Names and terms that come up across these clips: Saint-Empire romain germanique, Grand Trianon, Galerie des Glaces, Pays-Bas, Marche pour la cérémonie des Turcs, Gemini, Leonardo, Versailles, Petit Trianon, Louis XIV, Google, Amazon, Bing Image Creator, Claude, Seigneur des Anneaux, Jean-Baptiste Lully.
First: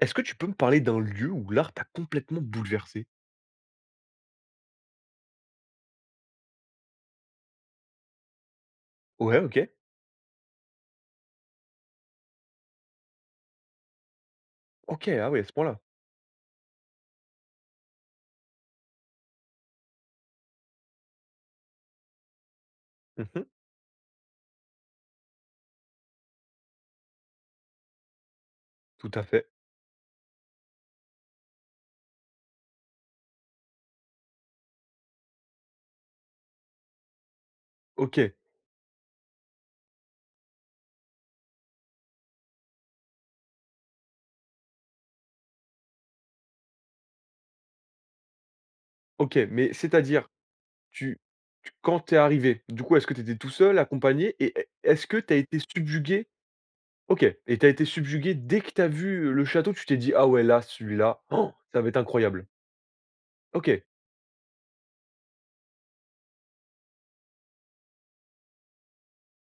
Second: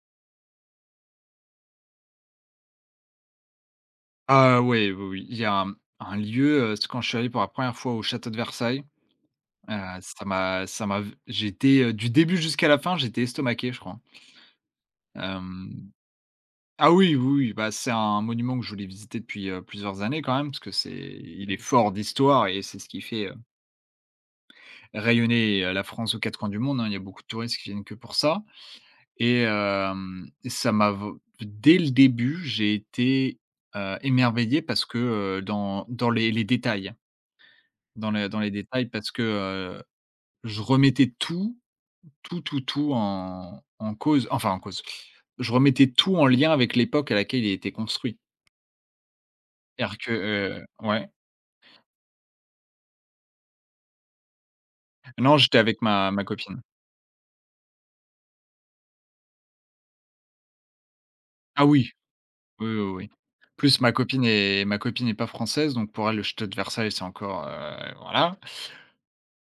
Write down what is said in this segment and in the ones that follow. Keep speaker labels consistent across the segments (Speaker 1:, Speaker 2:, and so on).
Speaker 1: Est-ce que tu peux me parler d'un lieu où l'art t'a complètement bouleversé?
Speaker 2: Ah ouais, oui, oui, oui. Il y a un lieu, quand je suis allé pour la première fois au château de Versailles.
Speaker 1: Ouais, OK.
Speaker 2: Heu, ça m'a J'étais, du début jusqu'à la fin, j'étais estomaqué, je crois.
Speaker 1: OK, ah oui, à ce point-là.
Speaker 2: Hem, ah oui, oui, oui, bah, c'est un monument que je voulais visiter depuis, plusieurs années quand même, parce que c'est il est fort d'histoire et c'est ce qui fait,
Speaker 1: Mmh.
Speaker 2: rayonner, la France aux 4 coins du monde, hein. Il y a beaucoup de touristes qui viennent que pour ça
Speaker 1: Tout à
Speaker 2: et
Speaker 1: fait.
Speaker 2: ça m'a v dès le début, j'ai été, émerveillé parce que, dans les détails. Dans les
Speaker 1: OK,
Speaker 2: dans les détails parce que, je remettais tout en cause, enfin en cause. Je remettais tout en lien avec l'époque à laquelle il était construit.
Speaker 1: OK, mais
Speaker 2: C'est-à-dire que,
Speaker 1: c'est-à-dire,
Speaker 2: ouais.
Speaker 1: tu tu quand t'es arrivé, du coup, est-ce que t'étais tout seul, accompagné et est-ce que t'as
Speaker 2: Non, j'étais
Speaker 1: été
Speaker 2: avec ma
Speaker 1: subjugué?
Speaker 2: copine.
Speaker 1: OK, et t'as été subjugué dès que t'as vu le château, tu t'es dit: «Ah ouais, là, celui-là, oh,
Speaker 2: Ah
Speaker 1: ça va
Speaker 2: oui,
Speaker 1: être incroyable».
Speaker 2: oui, oui, oui. Plus
Speaker 1: OK.
Speaker 2: ma copine n'est pas française, donc pour elle, le château de Versailles, c'est encore, voilà,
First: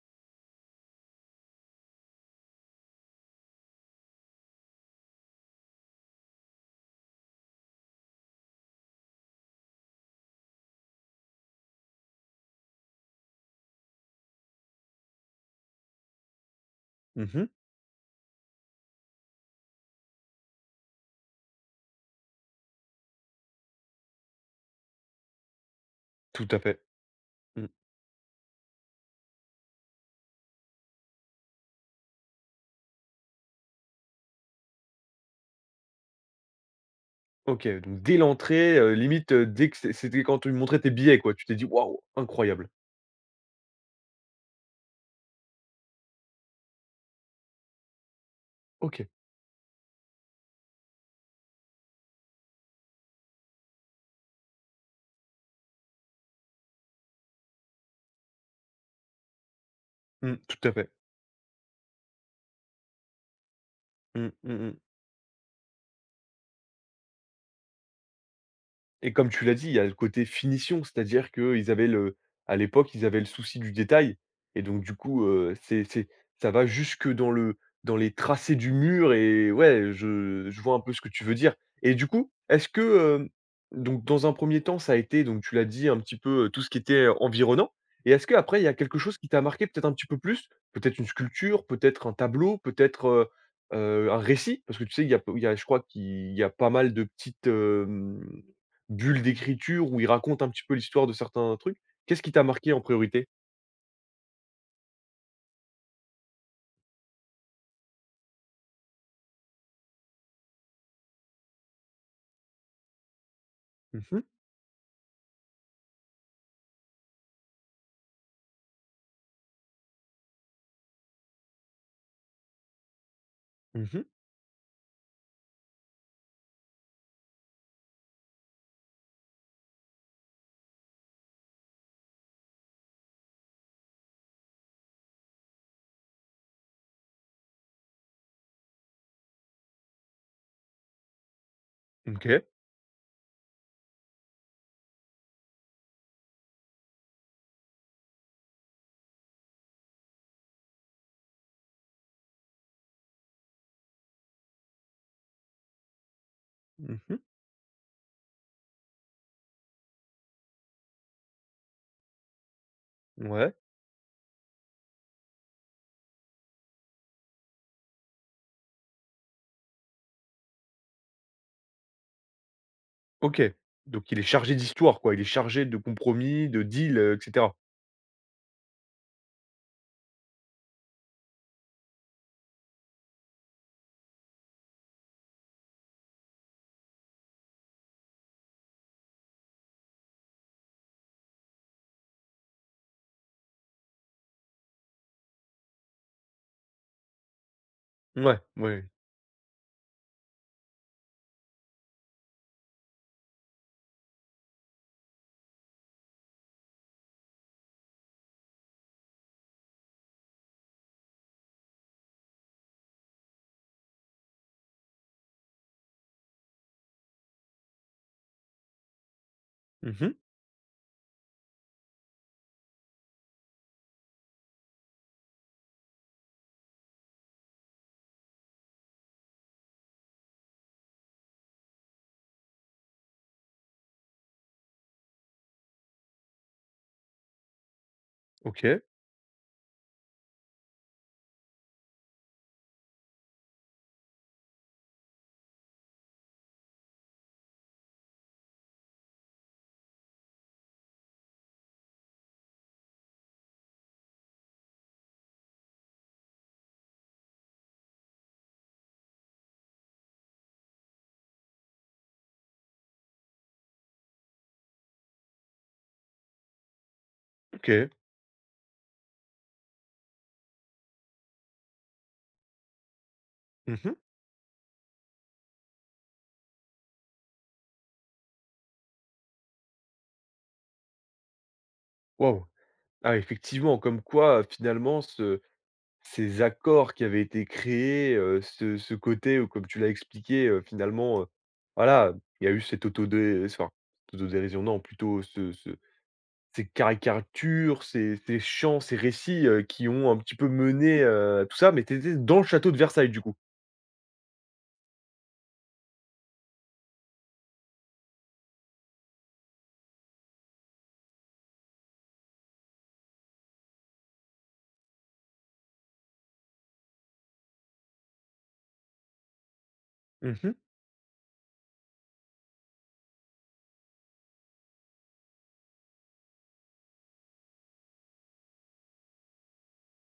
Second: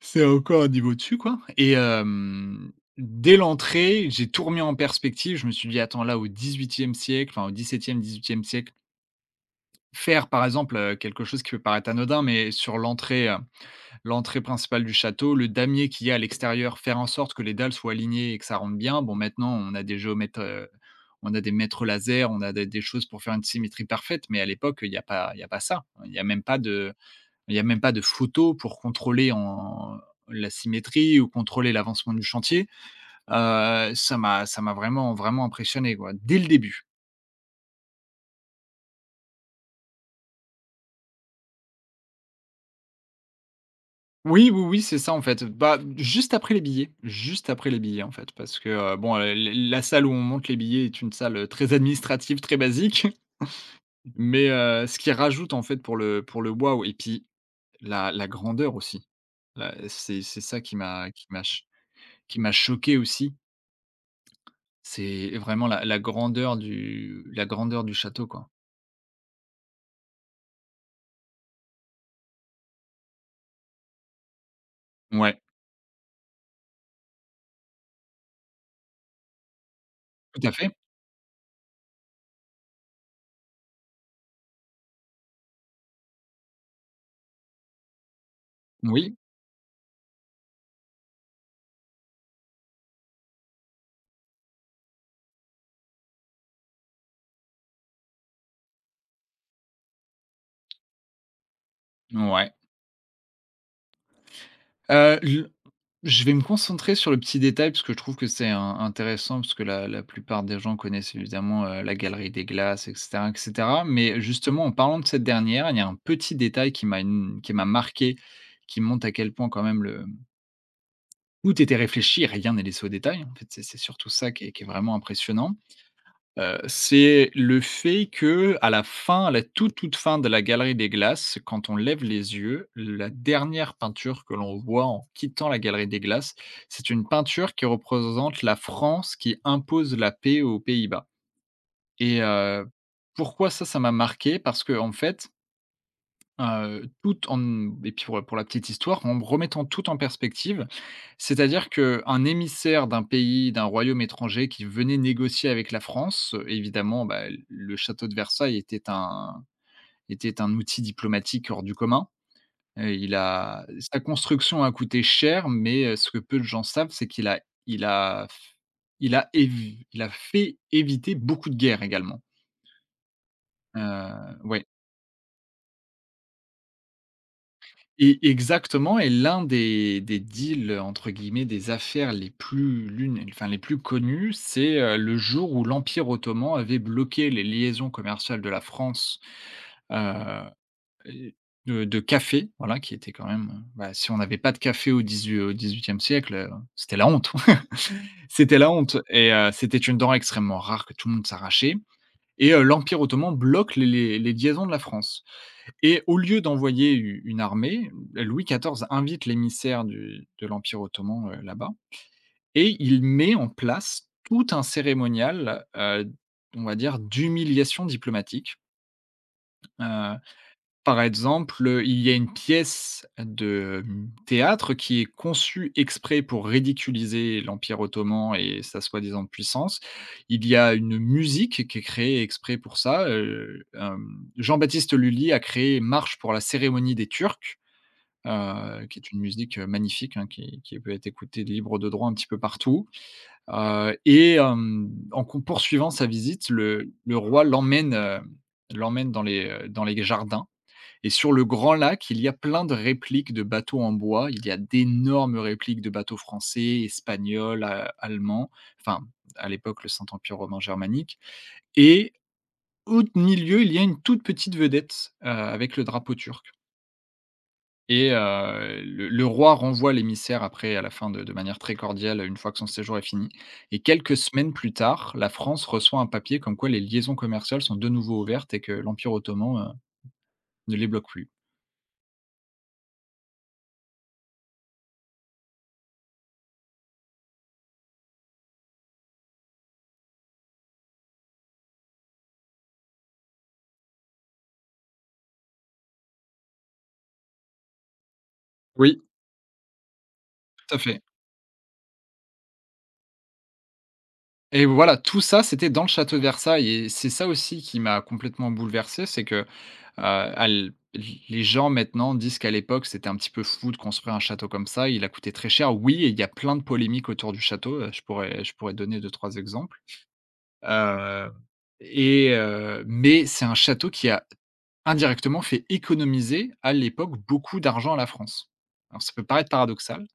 Speaker 2: c'est encore un niveau dessus quoi et dès l'entrée, j'ai tout remis en perspective. Je me suis dit: «Attends, là, au XVIIIe siècle, enfin au XVIIe-XVIIIe siècle, faire par exemple, quelque chose qui peut paraître anodin, mais sur l'entrée principale du château, le damier qu'il y a à l'extérieur, faire en sorte que
Speaker 1: Mmh.
Speaker 2: les dalles soient alignées et que ça rentre bien. Bon, maintenant, on a des géomètres, on a des mètres laser, on a des choses pour faire une symétrie parfaite, mais à l'époque, il y a pas ça. Il y a même
Speaker 1: Tout
Speaker 2: pas
Speaker 1: à fait.
Speaker 2: de
Speaker 1: Mmh.
Speaker 2: photos pour contrôler en la symétrie ou contrôler l'avancement du chantier. Ça m'a vraiment, vraiment impressionné, quoi, dès le début.»
Speaker 1: OK, donc dès l'entrée, limite, dès que c'était quand tu te montrait tes billets, quoi, tu t'es dit: «Waouh, incroyable».
Speaker 2: Oui, oui, oui, c'est ça en fait. Bah, juste après les billets en fait, parce que,
Speaker 1: OK.
Speaker 2: bon, l la salle où on monte les billets est une salle, très administrative, très basique, mais ce qui rajoute en fait pour le wow et puis la grandeur aussi. La c'est
Speaker 1: Mmh,
Speaker 2: c'est ça
Speaker 1: tout à
Speaker 2: qui
Speaker 1: fait.
Speaker 2: m'a qui m'a ch qui m'a choqué aussi,
Speaker 1: Mmh, mmh mh.
Speaker 2: c'est vraiment la grandeur du château quoi.
Speaker 1: Et comme tu l'as dit, il y a le côté finition, c'est-à-dire qu'ils avaient le à l'époque, ils avaient le souci du détail et donc du coup,
Speaker 2: Ouais,
Speaker 1: c'est ça va jusque dans le dans les tracés du mur, et ouais,
Speaker 2: tout
Speaker 1: je
Speaker 2: à
Speaker 1: je
Speaker 2: fait.
Speaker 1: vois un peu ce que tu veux dire, et du coup, est-ce que, donc dans un premier temps, ça a été, donc tu l'as dit un petit peu, tout ce qui était environnant, et est-ce qu'après il y a quelque
Speaker 2: Oui,
Speaker 1: chose qui t'a marqué peut-être un petit peu plus? Peut-être une sculpture, peut-être un tableau, peut-être, un récit? Parce que tu sais, il y a, je crois qu'il y a pas mal de petites bulle d'écriture où il raconte un petit peu l'histoire de certains trucs. Qu'est-ce qui t'a
Speaker 2: ouais.
Speaker 1: marqué en priorité?
Speaker 2: L Je vais me concentrer sur le petit détail parce que je trouve que c'est in intéressant parce que la plupart des gens connaissent évidemment, la Galerie des Glaces, et cetera, et cetera.
Speaker 1: Mmh
Speaker 2: Mais
Speaker 1: mh.
Speaker 2: justement, en parlant de cette dernière, il y a un petit détail qui m'a marqué, qui montre à quel point quand même le tout était réfléchi, rien n'est laissé au détail. En fait, c'est
Speaker 1: Mmh.
Speaker 2: surtout ça qui est vraiment impressionnant. C'est le fait que à la fin, à la toute, toute fin de la Galerie des Glaces, quand on lève les yeux, la dernière peinture que l'on voit en quittant la Galerie des Glaces, c'est une peinture qui représente la France qui impose la paix aux Pays-Bas. et
Speaker 1: OK.
Speaker 2: heu, pourquoi ça, ça m'a marqué? Parce que en fait. Tout en Et puis pour la petite histoire, en me remettant tout en perspective. C'est-à-dire qu'un émissaire d'un pays, d'un royaume étranger qui venait négocier avec la France, évidemment,
Speaker 1: Mmh.
Speaker 2: bah, le château de Versailles était un outil diplomatique hors du commun. Il
Speaker 1: Ouais.
Speaker 2: a Sa construction a coûté cher, mais ce que peu de gens savent, c'est qu'il a il a il a évi il a fait éviter beaucoup de guerres également.
Speaker 1: OK.
Speaker 2: Heu,
Speaker 1: Donc il est chargé
Speaker 2: ouais.
Speaker 1: d'histoire quoi, il est chargé de compromis, de deals, et cetera.
Speaker 2: Et exactement, et l'un des deals, entre guillemets, des affaires les plus l'une enfin, les plus connues, c'est, le jour où l'Empire ottoman avait bloqué les liaisons commerciales de la France, heu et de café, voilà, qui était quand même, bah, si on n'avait pas de café au XVIIIe siècle, c'était la honte.
Speaker 1: Ouais,
Speaker 2: C'était la
Speaker 1: ouais.
Speaker 2: honte, et c'était une denrée extrêmement rare que tout le monde s'arrachait, et l'Empire ottoman bloque les liaisons de la France. Et au lieu d'envoyer u une armée, Louis XIV invite l'émissaire du de l'Empire ottoman, là-bas, et il met en place tout un cérémonial, on va dire d'humiliation diplomatique.
Speaker 1: Mmh.
Speaker 2: Heu, Par exemple, il y a une pièce de, théâtre qui est conçue exprès pour ridiculiser l'Empire ottoman et sa soi-disant puissance. Il y a une musique qui est créée exprès pour ça, Jean-Baptiste Lully a créé Marche pour la cérémonie des Turcs,
Speaker 1: OK,
Speaker 2: qui est une musique, magnifique, hein, qui peut être écoutée libre de droit un petit peu partout, et en con poursuivant sa visite, le roi l'emmène dans les jardins, et sur le grand lac, il y a plein de répliques de bateaux en bois. Il y a d'énormes répliques de bateaux français, espagnols, a allemands, enfin, à l'époque, le Saint-Empire romain germanique, et au milieu, il y a une toute petite vedette, avec le drapeau turc.
Speaker 1: OK.
Speaker 2: Et le roi renvoie l'émissaire après à la fin de manière très cordiale, une fois que son séjour est fini, et
Speaker 1: Mmh.
Speaker 2: quelques semaines plus tard, la France reçoit un papier comme quoi les liaisons commerciales sont de nouveau ouvertes et que l'Empire ottoman, ne les bloque plus.
Speaker 1: Waouh! Ah effectivement, comme quoi, finalement ce ces accords qui avaient été créés, ce ce côté où comme tu l'as expliqué, finalement, voilà, il y a eu cette auto dé enfin, autodérision non, plutôt ce ce ces caricatures, ces chants, ces
Speaker 2: Oui.
Speaker 1: récits, qui ont un petit peu
Speaker 2: Tout à fait,
Speaker 1: mené, tout ça, mais tu étais dans le château de Versailles, du coup?
Speaker 2: et voilà, tout ça, c'était dans le château de Versailles, et c'est ça aussi qui m'a complètement bouleversé, c'est que, à l les gens maintenant disent qu'à l'époque, c'était un petit peu fou de construire un château comme ça. Il a coûté très cher, oui, et il y a plein de polémiques autour du château, je pourrais donner deux trois exemples.
Speaker 1: Mmh.
Speaker 2: Heu mais c'est un château qui a indirectement fait économiser, à l'époque, beaucoup d'argent à la France. Alors ça peut paraître paradoxal,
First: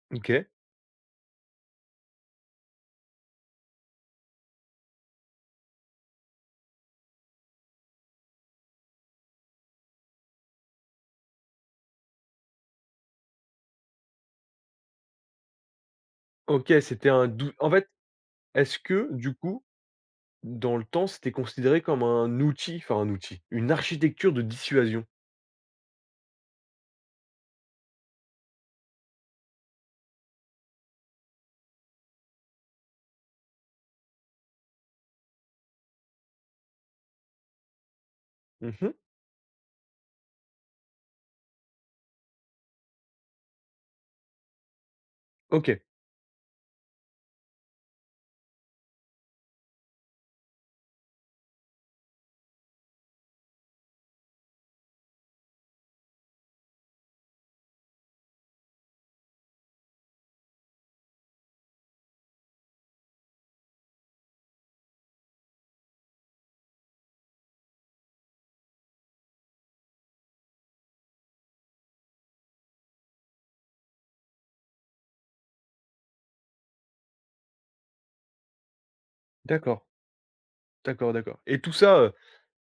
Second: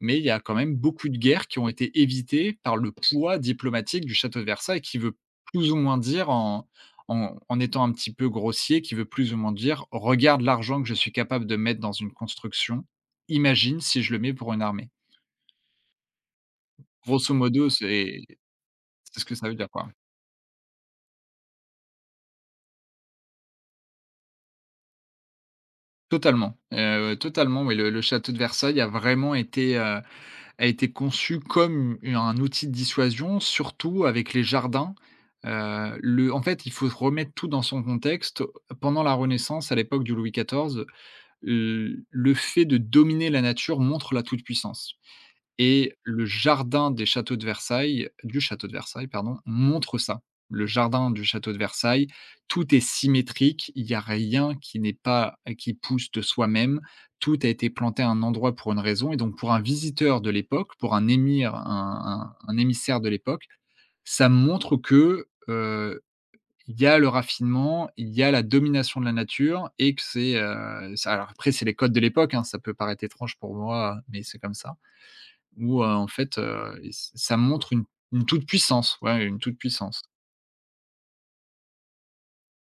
Speaker 2: mais il y a
Speaker 1: OK.
Speaker 2: quand même beaucoup de guerres qui ont été évitées par le poids diplomatique du château de Versailles, qui veut plus ou moins dire, en étant un petit peu grossier, qui veut plus ou moins dire: «Regarde l'argent que je suis capable de mettre dans une construction, imagine si je le mets pour une armée».
Speaker 1: OK, c'était un
Speaker 2: Grosso
Speaker 1: dou
Speaker 2: modo,
Speaker 1: en fait,
Speaker 2: c'est
Speaker 1: est-ce que,
Speaker 2: c'est ce
Speaker 1: du
Speaker 2: que ça veut
Speaker 1: coup,
Speaker 2: dire, quoi.
Speaker 1: dans le temps, c'était considéré comme un outil, enfin un outil, une architecture de dissuasion?
Speaker 2: Totalement, totalement, oui, le château de Versailles a été conçu comme u un outil de dissuasion, surtout avec les jardins. Le en fait, il faut remettre tout dans son contexte.
Speaker 1: Mmh.
Speaker 2: Pendant la Renaissance, à l'époque du Louis XIV, le fait de dominer la nature montre la toute-puissance.
Speaker 1: OK,
Speaker 2: Et le jardin des châteaux de Versailles du château de Versailles, pardon, montre ça. Le jardin du château de Versailles, tout est symétrique, il n'y a rien qui n'est pas qui pousse de soi-même. Tout a été planté à un endroit pour une raison, et donc pour un visiteur de l'époque, pour un émir, un émissaire de l'époque, ça montre que, il y a le raffinement, il y a la domination de la nature, et que c'est, ça, alors après c'est les codes de l'époque, hein, ça peut paraître étrange pour moi, mais c'est comme ça. En fait, et ç ça montre une toute puissance, ouais, une toute
Speaker 1: d'accord,
Speaker 2: puissance.
Speaker 1: d'accord, et tout ça,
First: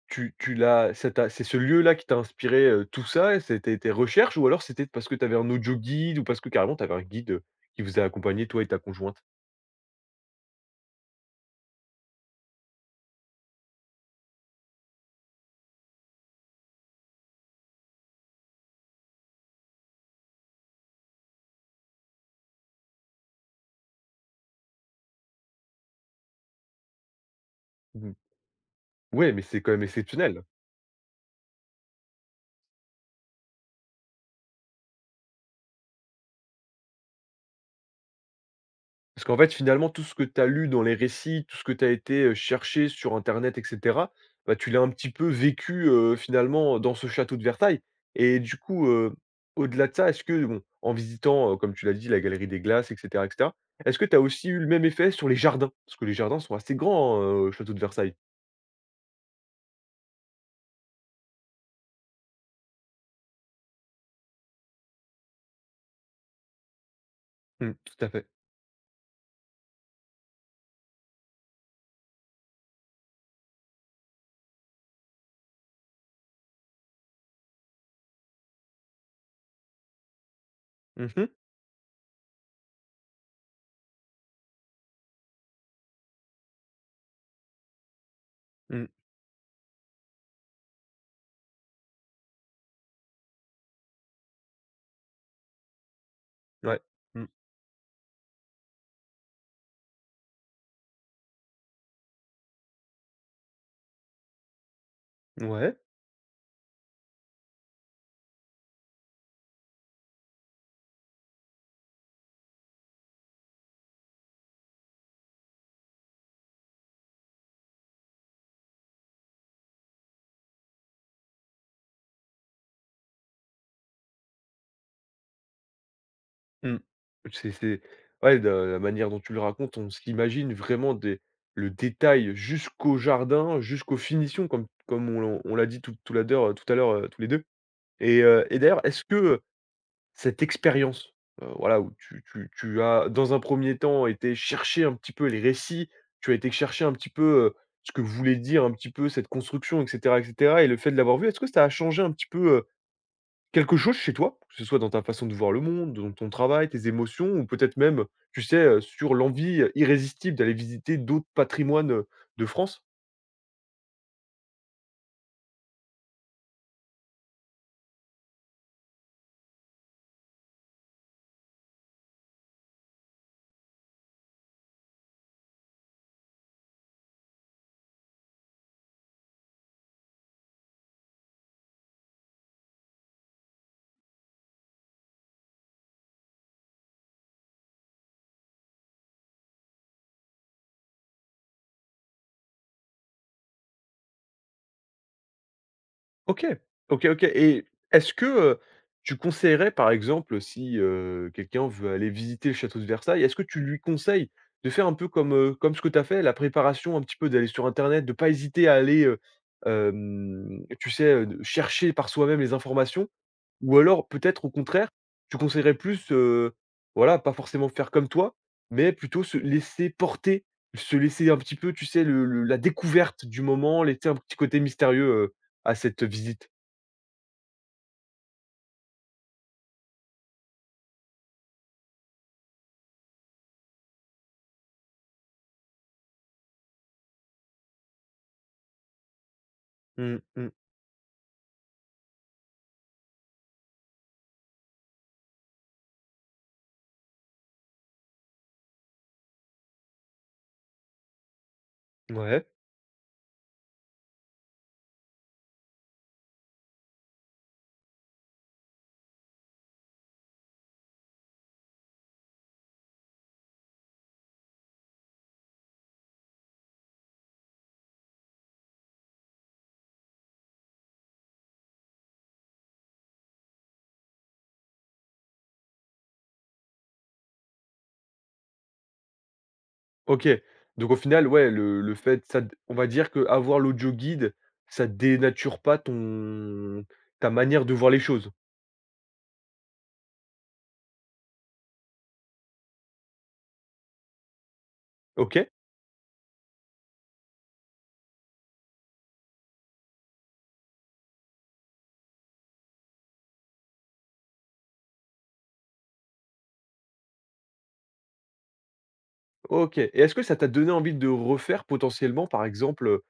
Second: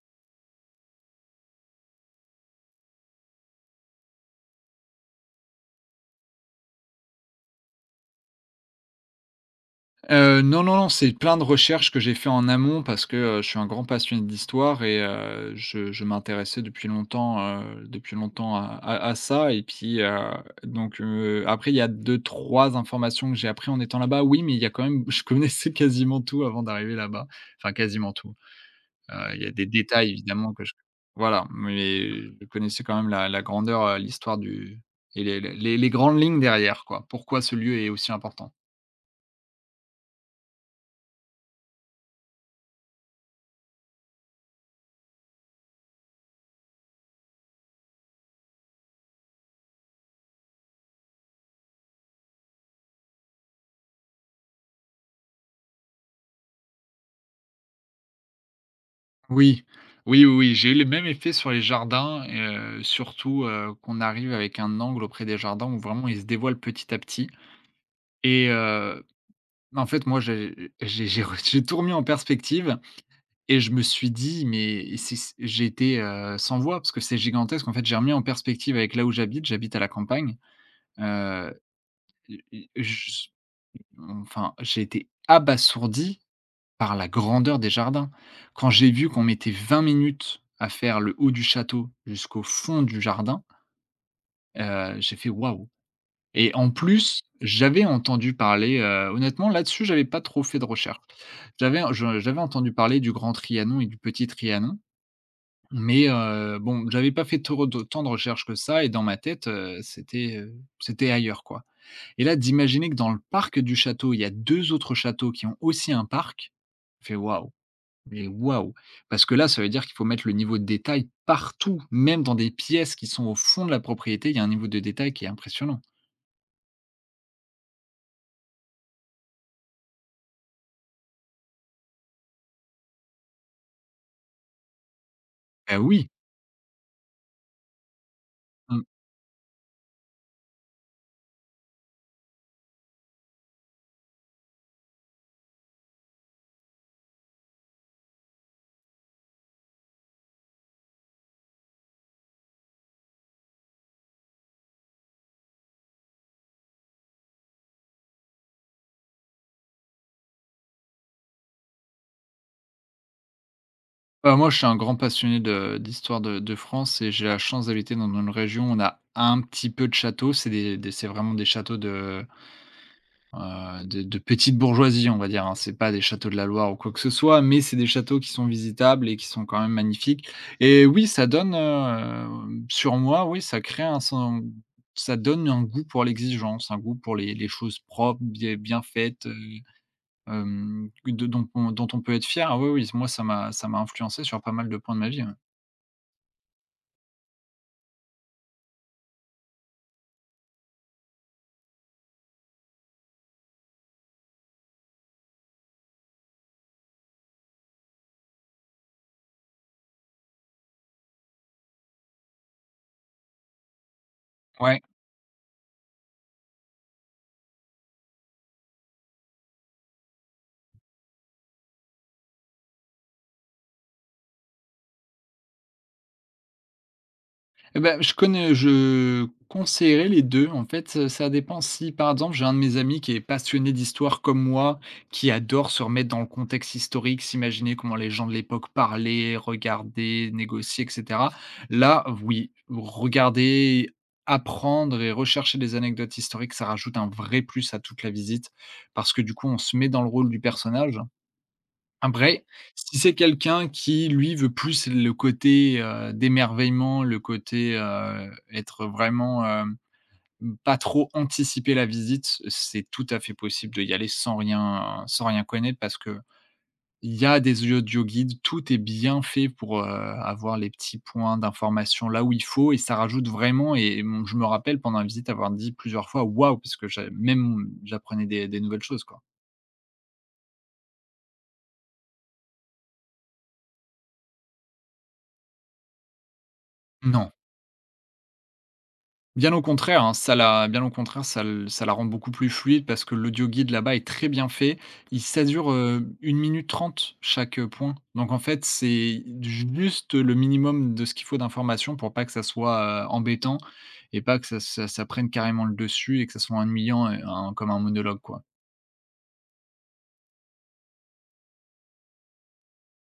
Speaker 1: tu l'as ça t'a c'est ce lieu-là qui t'a inspiré, tout ça? Et c'était tes recherches, ou alors c'était parce que tu avais un audio guide, ou parce que carrément tu avais un guide, qui vous a accompagné toi et ta conjointe?
Speaker 2: Non, non, non, c'est plein de recherches que j'ai fait en amont parce que, je suis un grand passionné d'histoire, et je m'intéressais depuis longtemps, à ça, et puis, donc, après il y a deux, trois informations que j'ai appris en étant là-bas, oui, mais il y a quand même je connaissais quasiment tout avant d'arriver là-bas. Enfin, quasiment
Speaker 1: Mmh.
Speaker 2: tout.
Speaker 1: Ouais,
Speaker 2: Il
Speaker 1: mais
Speaker 2: y a
Speaker 1: c'est
Speaker 2: des
Speaker 1: quand même
Speaker 2: détails
Speaker 1: exceptionnel.
Speaker 2: évidemment que je voilà, mais je connaissais quand même la grandeur, l'histoire du et les grandes lignes derrière quoi. Pourquoi ce lieu est aussi important.
Speaker 1: Parce qu'en fait, finalement, tout ce que tu as lu dans les récits, tout ce que tu as été, chercher sur internet et cetera, bah, tu l'as un petit peu vécu, finalement, dans ce château de Versailles, et du coup, au-delà de ça, est-ce que bon, en visitant, comme tu l'as dit, la Galerie des Glaces et cetera, est-ce que tu as aussi eu le même effet sur les jardins? Parce que les jardins sont assez grands, au château de Versailles.
Speaker 2: Oui, oui, oui, oui, j'ai eu le même effet sur les jardins, et surtout, qu'on arrive avec un angle auprès des jardins où vraiment ils se dévoilent petit à petit,
Speaker 1: Mmh, tout à fait.
Speaker 2: et en fait moi j'ai re j'ai tout remis en perspective, et je me suis dit: «Mais c'est c» j'étais, sans voix parce que c'est gigantesque en fait. J'ai remis en perspective avec là où j'habite, j'habite à la campagne.
Speaker 1: Mmh mh.
Speaker 2: Heu, je enfin, j'ai été abasourdi par la grandeur des jardins. Quand
Speaker 1: Mmh.
Speaker 2: j'ai vu qu'on mettait 20 minutes à faire le haut du château jusqu'au fond du jardin, j'ai fait: «Waouh», et en
Speaker 1: Ouais.
Speaker 2: plus,
Speaker 1: Mmh.
Speaker 2: j'avais entendu parler, honnêtement là-dessus, j'avais pas trop fait de recherche. J'avais entendu parler du Grand Trianon et du Petit Trianon,
Speaker 1: Ouais.
Speaker 2: mais bon, j'avais pas fait trop de tant de recherches que ça et dans ma tête, c'était, c'était ailleurs, quoi. Et là, d'imaginer que dans le parc du château, il y a 2 autres châteaux qui ont aussi un parc, fait «Waouh, mais waouh!» parce que là, ça veut dire qu'il faut mettre le niveau de détail partout, même dans des pièces qui sont au fond de la propriété, il y a un niveau de détail qui est impressionnant.
Speaker 1: Mmh. C'est, ouais, de la manière dont tu le racontes, on s'imagine vraiment des le détail jusqu'au jardin, jusqu'aux finitions comme comme on l'en on l'a
Speaker 2: Bah,
Speaker 1: dit tout
Speaker 2: oui,
Speaker 1: tout la d'heure tout à l'heure, tous les deux, et
Speaker 2: mmh.
Speaker 1: d'ailleurs, est-ce que cette expérience, voilà, où tu as, dans un premier temps, été chercher un petit peu les récits, tu as été chercher un petit peu, heu, ce que voulait dire un petit peu cette construction et cetera et cetera, et le fait de l'avoir vu, est-ce que ça a changé un petit peu quelque chose chez toi, que ce soit dans ta façon de voir le monde, dans ton travail, tes émotions, ou peut-être même, tu sais, sur l'envie, irrésistible d'aller visiter d'autres patrimoines, de France?
Speaker 2: Bah, moi, je suis un grand passionné de d'histoire de France et j'ai la chance d'habiter dans une région où on a un petit peu de châteaux, c'est vraiment des châteaux de de petite bourgeoisie, on va dire, hein. C'est pas des châteaux de la Loire ou quoi que ce soit, mais c'est des châteaux qui sont visitables et qui sont quand même magnifiques et oui, ça donne, sur moi, oui, ça donne un goût pour l'exigence, un goût pour les choses propres, bien bien faites, de dont on dont on peut être fier. Ah oui, oui, moi ça m'a influencé sur pas mal de points de ma vie,
Speaker 1: OK, OK, et est-ce que, tu conseillerais par exemple si, quelqu'un veut aller visiter le château de Versailles, est-ce que tu lui conseilles de faire un peu comme, comme ce que tu as fait, la préparation un petit peu d'aller sur internet, de pas hésiter à aller, tu sais, de chercher par soi-même les informations? Ou alors peut-être au
Speaker 2: ouais.
Speaker 1: contraire, tu conseillerais plus, voilà, pas forcément faire comme toi, mais plutôt se laisser porter, se laisser un petit peu, tu sais, le la découverte du moment, laisser un petit côté mystérieux, à cette visite.
Speaker 2: Eh bah, je conseillerais les deux. En fait, ça dépend. Si par exemple, j'ai un de mes amis qui est passionné d'histoire comme moi, qui adore se remettre dans le contexte historique, s'imaginer comment les gens de l'époque parlaient,
Speaker 1: Mmh
Speaker 2: regardaient,
Speaker 1: mh.
Speaker 2: négociaient et cetera. Là, oui, regarder, apprendre et rechercher des anecdotes historiques, ça rajoute un vrai plus à toute la visite parce que, du coup, on se met dans le rôle du personnage. Après,
Speaker 1: Ouais,
Speaker 2: si c'est quelqu'un qui, lui, veut plus le côté, d'émerveillement, le côté, être vraiment, pas trop anticiper la visite, c'est tout à fait possible de y aller sans rien connaître parce que il y a des audioguides, tout est bien fait pour, avoir les petits points d'information là où il faut et ça rajoute vraiment. Et mon je me rappelle pendant la visite avoir dit plusieurs fois: «Waouh!» parce que j'avais même, j'apprenais des nouvelles choses, quoi.
Speaker 1: OK. Donc au final, ouais, le fait ça d on va dire que avoir l'audio guide, ça dénature pas ton ta
Speaker 2: Non.
Speaker 1: manière de voir les choses.
Speaker 2: Bien au contraire, hein, ça la bien au contraire, ça la rend beaucoup plus fluide parce que l'audio guide là-bas est très bien fait. Il Ça
Speaker 1: OK.
Speaker 2: dure, 1 minute 30 chaque, point. Donc en fait, c'est juste le minimum de ce qu'il faut d'informations pour pas que ça soit, embêtant et pas que ça prenne carrément le dessus et que ça soit ennuyant et un comme un monologue, quoi.
Speaker 1: OK, et est-ce que ça t'a donné envie de refaire potentiellement, par exemple,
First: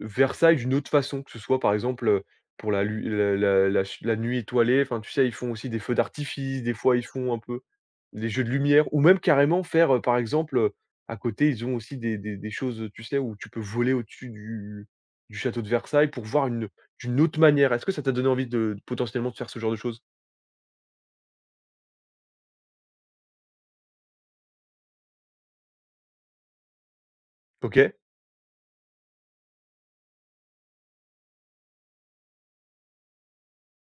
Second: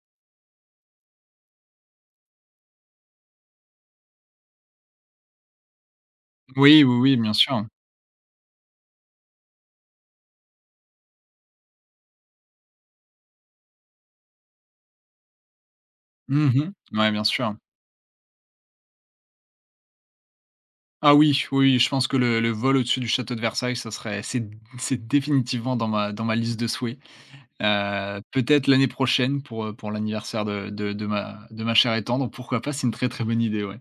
Speaker 1: Versailles d'une autre façon? Que ce soit, par exemple, pour la lu la la la ch la nuit étoilée, enfin, tu sais, ils font aussi des feux d'artifice, des
Speaker 2: Oui, oui,
Speaker 1: fois ils
Speaker 2: oui, bien
Speaker 1: font un peu
Speaker 2: sûr.
Speaker 1: des jeux de lumière, ou même carrément faire, par exemple, à côté, ils ont aussi des choses, tu sais, où tu peux voler au-dessus du château de Versailles pour voir une
Speaker 2: Mmh. Ouais,
Speaker 1: d'une
Speaker 2: bien
Speaker 1: autre
Speaker 2: sûr.
Speaker 1: manière. Est-ce que ça t'a donné envie de potentiellement de faire ce genre de choses?
Speaker 2: Ah oui, oui, oui, je pense que le vol au-dessus du château de Versailles, ça serait c'est définitivement dans ma liste de souhaits.
Speaker 1: OK,
Speaker 2: Peut-être l'année prochaine pour l'anniversaire de ma chère et tendre, pourquoi pas? C'est une très, très bonne idée, ouais.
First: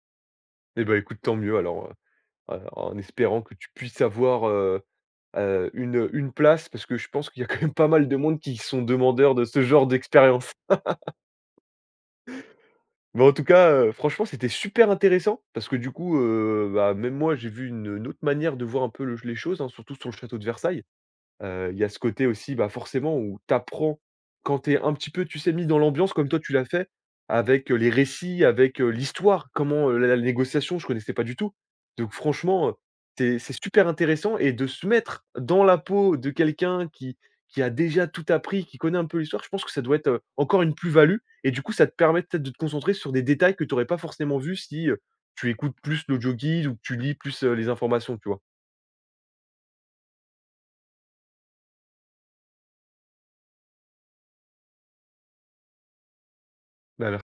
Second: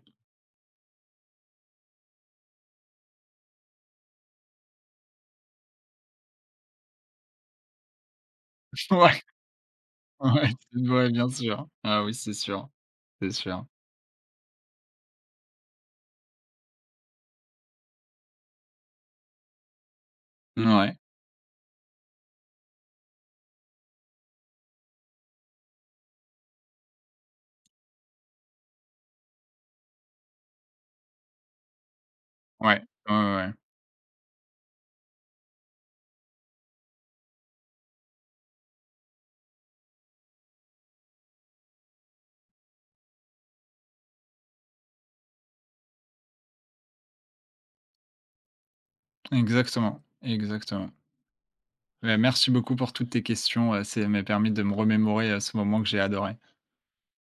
Speaker 1: et ben écoute, tant mieux alors, en espérant que tu puisses avoir une place, parce que je pense qu'il y a quand même pas mal de monde qui sont
Speaker 2: Ouais,
Speaker 1: demandeurs de ce genre
Speaker 2: ouais,
Speaker 1: d'expérience.
Speaker 2: ouais, bien sûr. Ah oui, c'est sûr,
Speaker 1: Mais
Speaker 2: c'est
Speaker 1: en tout
Speaker 2: sûr.
Speaker 1: cas, franchement, c'était super intéressant parce que du coup, bah, même moi j'ai vu une autre manière de voir un peu le les choses, hein, surtout sur le château de Versailles. Il y a ce côté aussi, bah, forcément où tu apprends quand tu es un petit peu, tu sais, mis dans l'ambiance comme toi tu l'as fait avec, les récits, avec, l'histoire, comment, la la négociation, je connaissais pas du tout. Donc franchement,
Speaker 2: Ouais, ouais, ouais, ouais, ouais.
Speaker 1: c'est super intéressant, et de se mettre dans la peau de quelqu'un qui a déjà tout appris, qui connaît un peu l'histoire, je pense que ça doit être, encore une plus-value, et du coup, ça te permet peut-être de te concentrer sur des détails que tu n'aurais pas forcément vus si, tu écoutes plus l'audio guide ou que tu lis plus, les informations, tu vois?
Speaker 2: Exactement, exactement. Bah, merci beaucoup pour toutes tes questions, c'est m'a permis de me remémorer, ce moment que j'ai adoré.
Speaker 1: Bah,